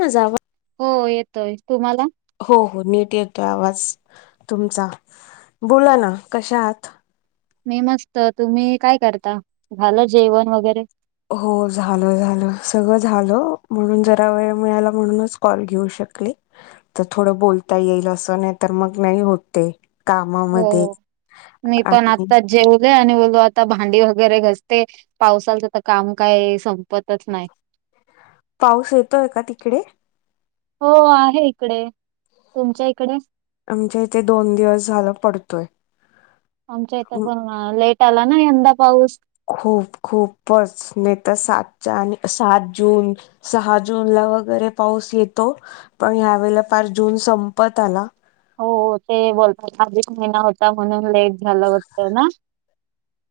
मजावा हो येतोय तुम्हाला हो हो नीट येतो आवाज तुमचा बोला ना कशा आात मी मस्त तुम्ही काय करता झाल जेवण वगैरे हो झाल झाल सगळं झाल म्हणून जरा वेळ मिळाला म्हणूनच कॉल घेऊ शकली तर थोडं बोलता येईल असं नाही तर मग नाही होते कामामध्ये हो. मी पण आणि आत्ताच जेवले आणि बोलू आता भांडी वगैरे घसते पावसालच तर काम काय संपत तच नाही पाऊस येतोय का तिकडे हो आहे इकडे तुमच्या इकडे- आमच्या इथे दोन दिवस झाल पडतोय. आमच्या इथं म- पण लेट आला ना यंदा पाऊस खूप खूपच नाही तर सातच्या आणि सात जून सहा जून ला वगैरे पाऊस येतो पण ह्यावेेळेला फार जून संपत आला हो ते बोलतात अधिक महिना होता म्हणून लेट झालं वाटतं ना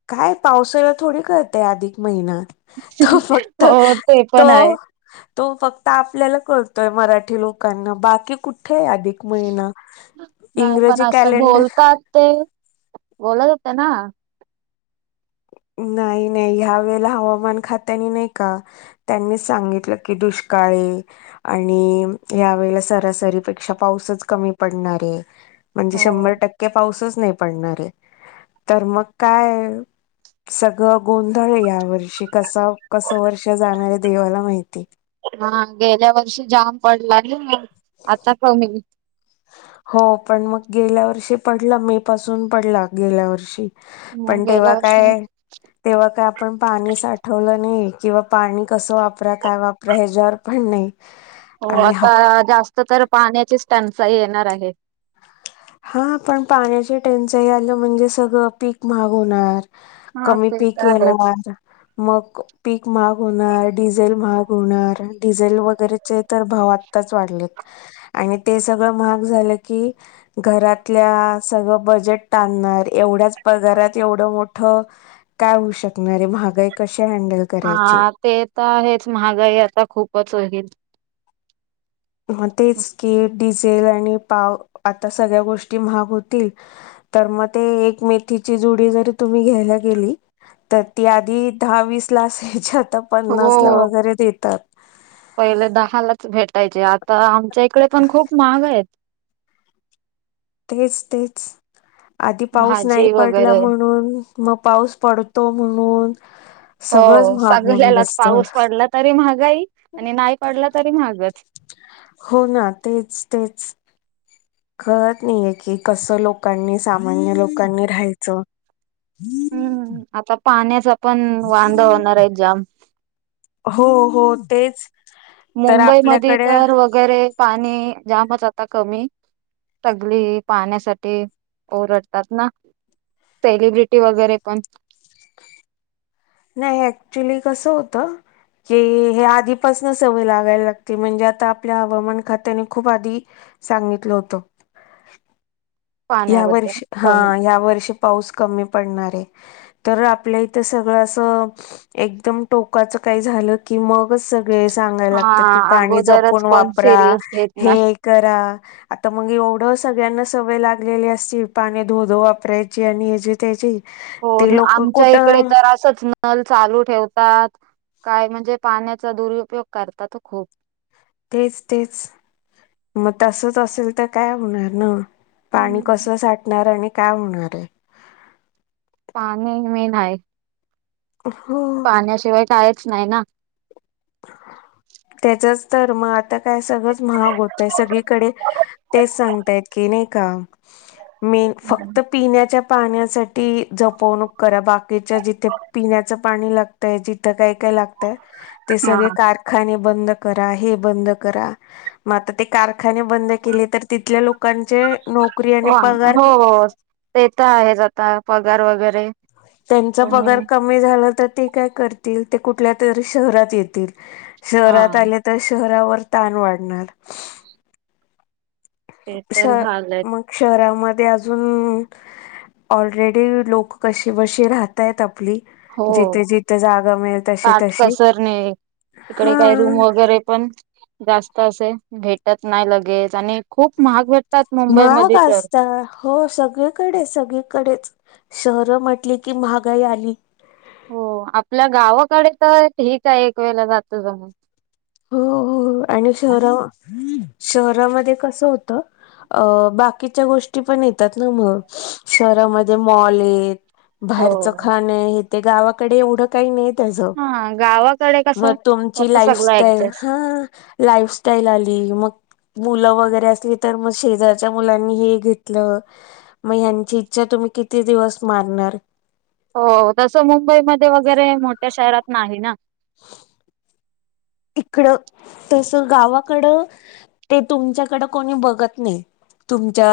काय पावसाला थोडी कळतेय अधिक महिना तो फक्त हो ते त पण आहे. तो फक्त आपल्याला कळतोय मराठी लोकांना बाकी कुठे आहे अधिक महिना नाही पण इंग्रजी असं कॅलेंडर बोलतात ते बोलत हो ना नाही नाही ह्या वेळेला हवामान खात्याने नाही का त्यांनी सांगितलं की दुष्काळी आणि यावेेळेला सरासरीपेक्षा पाऊसच कमी पडणार आहे म्हणजे हो. शंभर टक्के पाऊसच नाही पडणार आहे तर मग काय सगळं गोंधळ आहे या वर्षी कस कसं वर्ष जाणाऱ्या देवाला माहिती हा गेल्या वर्षी जाम पडला ना आता कमी हो पण मग गेल्या वर्षी पडला मे पासून पडला गेल्या वर्षी मग पण गेल्या तेव्हा वर्षी काय तेव्हा काय आपण पाणी साठवलं नाही किंवा पाणी कसं वापरा काय वापरा ह्याच्यावर पण नाही हो आणि हा आता जास्त तर पाण्याचीच त्यांनचाही येणार आहे हा पण पाण्याचे टेंचन यालं म्हणजे सगळं पीक महाग होणार हा कमी ते तर पीक आहेच येणार मग पीक महाग होणार डिझेल महाग होणार डिझेल वगैरे तर भाव आताच वाढले आणि ते सगळं महाग झालं की घरातल्या सगळं बजेट टाणणार एवढ्याच पगारात एवढं मोठं काय होऊ शकणारे महागाई कश हँडल करायची हा ते तर हेच महागाई आता खूपच होईल तेच की डिझेल आणि पाव आता सगळ्या गोष्टी महाग होतील तर मग ते एक मेथीची जुडी जरी तुम्ही घ्यायला गेली तर ती आधी दहावीीस ला असायची आता पन्नास ला हो वगैरे देतात पहिले दहालाच भेटायचे आता आमच्या इकडे पण खूप महाग आहेत तेच तेच आधी पाऊस नाही भाजी पडला वगैरे म्हणून मग पाऊस पडतो म्हणून सगळंच हो महाग होऊन सगळल्यालाच बसतं पाऊस पडला तरी महागाई आणि नाही पडला तरी महागच हो ना तेच तेच कळत नाहीय की कसं लोकांनी सामान्य लोकांनी राहायचं हम्म आता पाण्याचा पण वांदाा होणार आहे जाम हो हो तेच तर मुंबईमध्ये आपल्याकडे तर वगैरे पाणी जामच आता कमी तगली पाहण्यासाठी ओरडतात ना सेलिब्रिटी वगैरे पण नाही ऍक्च्युली कस होतं क हे आधीपासन सवय लागायला लागते म्हणजे आता आपल्या हवामान खात्याने खूप आधी सांगितलं होतं या पाण्याबद्दल वर्षी हा कमी या वर्षी पाऊस कमी पडणार आहे तर आपल्या इथं सगळं असं एकदम टोकाचं काही झालं की मगच स सांगायला हा लागतात की पाणी अगोदरच जपून कोण वापरा सिरियस घेत नाही हे करा आता मग एवढं सगळ्यांना सवय लाग लेली असतील पाणी धोध वापरायची आणि हची त्याची हो ते लोक आमच्या इकडे कुठं तर असच ना नल चालू ठेवतात काय म्हणजे पाण्याचा दुरुपयोग करतात खूप तेच तेच मग तसच असेल तर काय होणार ना पाणी हम्म कसं साठणार आणि काय होणार आहे पाणी मीन आहे हो पाण्याशिवाय कायच नाही ना त्याचच र्म आता काय सगळंच महाग होतंय सगळीकडे तेच सांगतायत की नाही का मी हम्म. फक्त पिण्याच्या पाण्यासाठी जपवणूक करा बाकीच्या जिथे पिण्याचं पाणी लाग जिथं काय काय लागतय ते हा सगळे कारखाने बंद करा हे बंद करा म आता ते कारखाने बंद केले तर तिथल्या लोकांचे नोक हो हो, ते तर आहेच आता पगार वगैरे. त्यांचा तुम्ही पगार कमी झाला तर ते काय करतील ते कुठल्या तरी शहरात येतील. हा शहरात आले तर शहरावर ताण वाढणार. ते श तर झालंय मग शहरामध्ये अजुन ऑलरेडी लोक कशी बशी राहतायत आपली. हो जिथे जिथे जागा मिळेल तशी तशी इकडे हा काही रूम वगैरे पण, जास्त असे भेटत नाही लगेच आणि खूप महाग भेटतात महाग मुंबईमध्ये तर. असता हो सगळीकडे सगळीकडेच, शहरं म्हटली की महागाई आली. हो आपल्या गावाकडे तर हे काय एक वेळेला जात जमून. हो हो आणि शहरा, शहरामध्ये कसं होत अ बाकीच्या गोष्टी पण येतात ना मग शहरामध्ये मॉल येत. हो बाहेरचं खाण आहे हे ते गावाकडे एवढं काही नाही त्याज, हा गावाकडे म कसं तुमची होत सगळं लाइफस्टाइल ह ऍडजस्ट ह, लाईफस्टाईल आली मग मुलं वगैरे असली तर मग शेजारच्या मुलांनी हे घेतलं. म ह्यांची इच्छा तुम्ही किती दिवस मारणार? हो तसं मुंबईमध्ये वगैरे मोठ्या शहरात नाही ना. [inaudible] इकडं, तस गावाकडं, ते तुमच्याकड कोणी बघत नाही.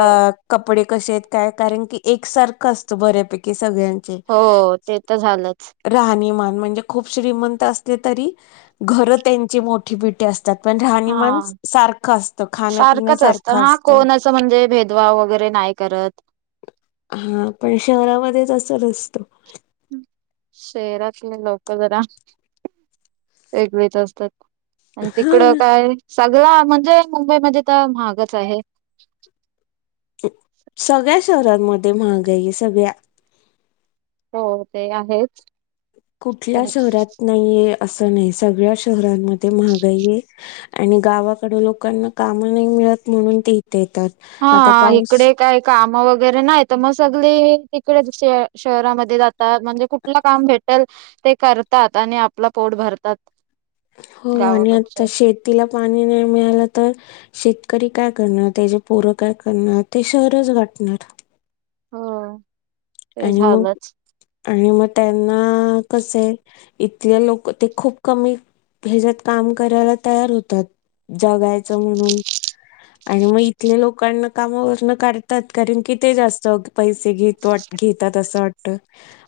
हो कपडे कसे आहेत काय कारण की एकसारखं असतं बऱ्यापैकी सगळ्यां हो ते तर झालंच. राहणीमान म्हणजे खूप श्रीमंत असते तरी, घर त्यांची मोठी पिटी अस तात पण हा राहणीमान सारखं असतं खाणपिण सारखंच सारखं हा असतं. कोण असं म्हणजे भेदभाव वगैरे नाही करत. हा पण शहरामध्येच अस नसत. शहरातले लोक जरा, वेगळेच असतात. आणि हा तिकडं काय, सगळा म्हणजे मुंबईमध्ये तर महागच आहे. सगळ्या शहरांमध्ये महागाई सगळ्या. हो ते आहेच. कुठल्या पण शहरात नाहीये असं नाही सगळ्या शहरांमध्ये महागाई आणि गावाकड लोकांना कामं नाही मिळत म्हणून ते इथे येतात. हा आता पाऊस इकडे काय काम वगैरे नाही तर मग सगळे तिकडे दुसऱ्या शहरामध्ये जातात म्हणजे कुठ ल काम भेटल, ते करतात आणि आपला पोट भरतात. हो आणि आता गावाकडचे शेतीला पाणी नाही मिळालं तर शेतकरी काय करणार त्याजी पोरं काय करणार ते शहरच गाठणार. हो. ते आणि मग झालंच आणि मग त्यांना कस आहे, इथले लोक ते खूप कमी ह्याच्यात काम करायला तयार होतात, जगायचं म्हणून. आणि म इथल्या लोकांना कामावरन काढतात कारण किथ जास्त पैसे घेत वाट तात अस वाटत,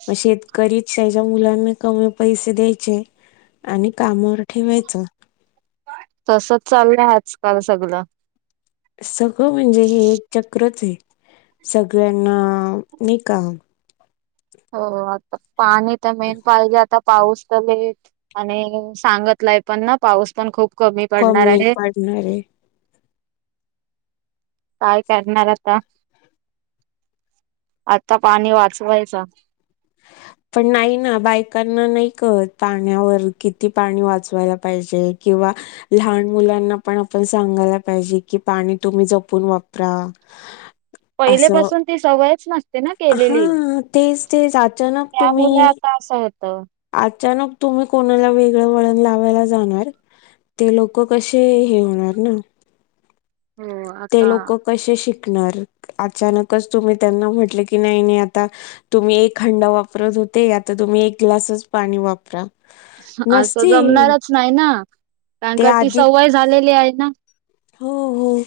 म शेतकरीच्या मुलांना कमी पैसे द्यायचे. आणि कामावर ठेवायचं. तसच चाललंय आजकाल सगळ. सगळं म्हणजे हे एक चक्रच आहे, सगळ्यांना नाई का हो, आता पाणी तर मेन पाहिजे आता पाऊस तर लेट आणि सांगतलाय पण ना पाऊस पण खूप पडणार कमी आहे. पडणारे. काय करणार आता, आता पाणी वाचवायचा पण नाही ना बायकांना नाही कत पाण्यावर किती पाणी वाचवायला पाहिजे किंवा लहान मुलांना पण आपण सांगायला पाहिजे कि पाणी तुम्ही जपून वापरा [inaudible] पहिले असं पाासून ती सवयच नसते ना केलेली. हा तेच तेच अचानक मुलं तुम्ही आता असं आहेत. अचानक तुम्ही कोणाला वेगळं वळण लावायला जाणार ते लोक कसे हे होणार ना हो ते आता लोक कसे शिकणार अचानकच तुम्ही त्यांना म्हटले की नाही नाही आता तुम्ही एक हंडा वापरत होते. आता तुम्ही एक ग्लासच पाणी वापरा. असं नसतील जमणारच नाही ना कारण ते का ती आधी सवय झालेली आहे ना [unintelligible]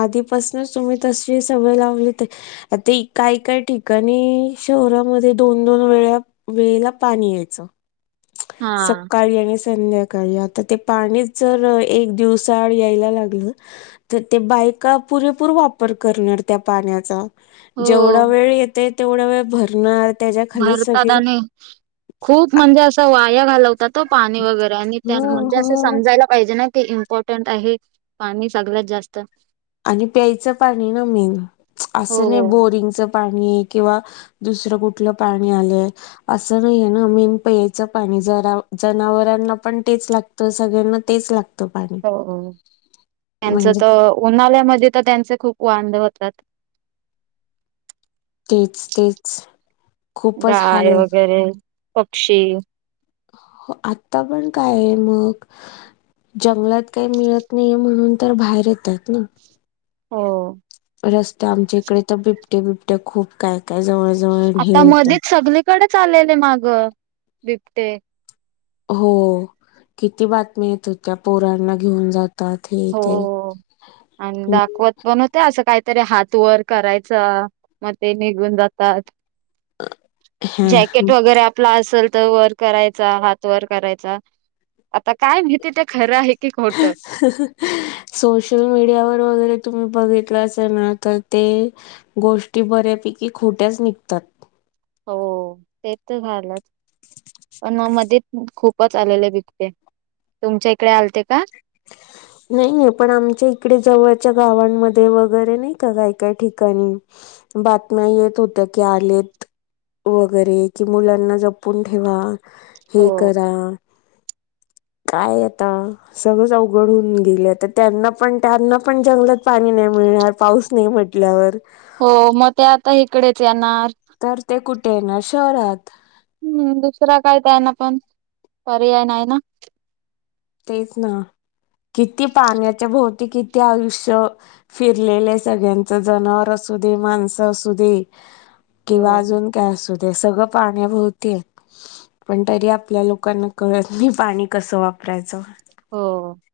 आधीपासनच तुम्ही तशी सवय लावली त आता ही काय काय ठिकाणी शहरामध्ये दोन दोन वेळा वेळेला पाणी यायचं हा सकाळी आणि संध्या काय आता ते पाणीच जर एक दिवसाआड यायला लागलं तर ते बायका पुरेपूर वापर करणार त्या पाण्याचा हो जेवढा वेळ येतय तेवढा वेळ भरणार. त्याच्या खाली भरतात सगळे आणि खूप म्हणजे असां वाया घालवतात हो पाणी वगैरे आणि त्यां हो म्हणजे असे हो समजायला पाहिजे ना ते इम्पॉर्टंट आहे पाणी सगल्यात जास्त आणि प्यायचं पाणी ना मेन हो असं नाय बोरिंगचं पाणी किंवा दुसरं कुठलं पाणी आलंय असं नाहीये ना मेन प्यायचं पाणी जरा जनावरांना पण तेच लागतं सगळ्यांना तेच लाग हो हो त्यांच म्हणजे त अ उन्हाल्यामध्ये तर त्यांचे खूप वांद होतात. तेच तेच खूपच हाल गाय वगैरे पक्षी हो आता पण काय ये मग जंगलात काय मिळत नाय म्हणून तर बाहेर येतात ना हो. रस्ते आमच्या इकडे तर बिबट्ये बिपट्ये खूप काय काय जवळ जवळ हे आता होत मधीत सगलीकडेचं आलेले माग बिबटे हो किती बातमी येत होत्या पोरांना घेऊन जात हो आणि दाखवत पण होत असं कायतरी हात वर करायचं म ते निघून जातात. जॅकेट हां. वगैरे आपला असल त वर करायचा. हात वर करायचा. आता काय मीती ते खरं हाय की खोटं सोशल मीडियावर वगैरे तुम्ही बघितलं असल ना तर ते गोष्टी बऱ्यापैकी खोट्याच निघतात. हो ते त झालंच. पण म मध्येत खूपच आलेले बिबटे, तुमच्या इकडे आलते का? [inaudible] नाहीये पण आमच्या इकडे जवळच्या गावांमध्ये वगैरे नाही का काय काय ठिकाणी बातम्या येत होत्या की आलेत. वगैरे की मुलांना जपून ठेवा. हे हो. करा. काय आता सगळच अवघड होऊन गेलय त त्यांना पण त्यांना पण जंगलात पाणी नाय मिळणार पाऊस नाही म्हट टल्यावर हो म ते आता हीकडेच येणार. तर ते कुठे येणार शहरात. हम्म दुसरा काय त्याना पण पर्याय नाही ना. तेच ना किती पाण्याच्या भोवती किती आयुष्य फिरलेले सगळ्यांच जनावर असू दे माणसं असू दे. किंवा हो अजून काय असत. ते सगळं पाण्याभोवती हाय. पण तरी आपल्या लोकांना कळत नाही पाणी कसं वापरा वापरायचं. हो.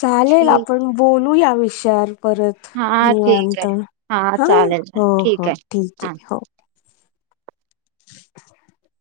चालेल आपण बोलू या विषयावर परत. हां ठीक आहे. निवांत हां हा. चालेल हो, ठीक हो आहे. ठीक हां. आहे हो. [inaudible]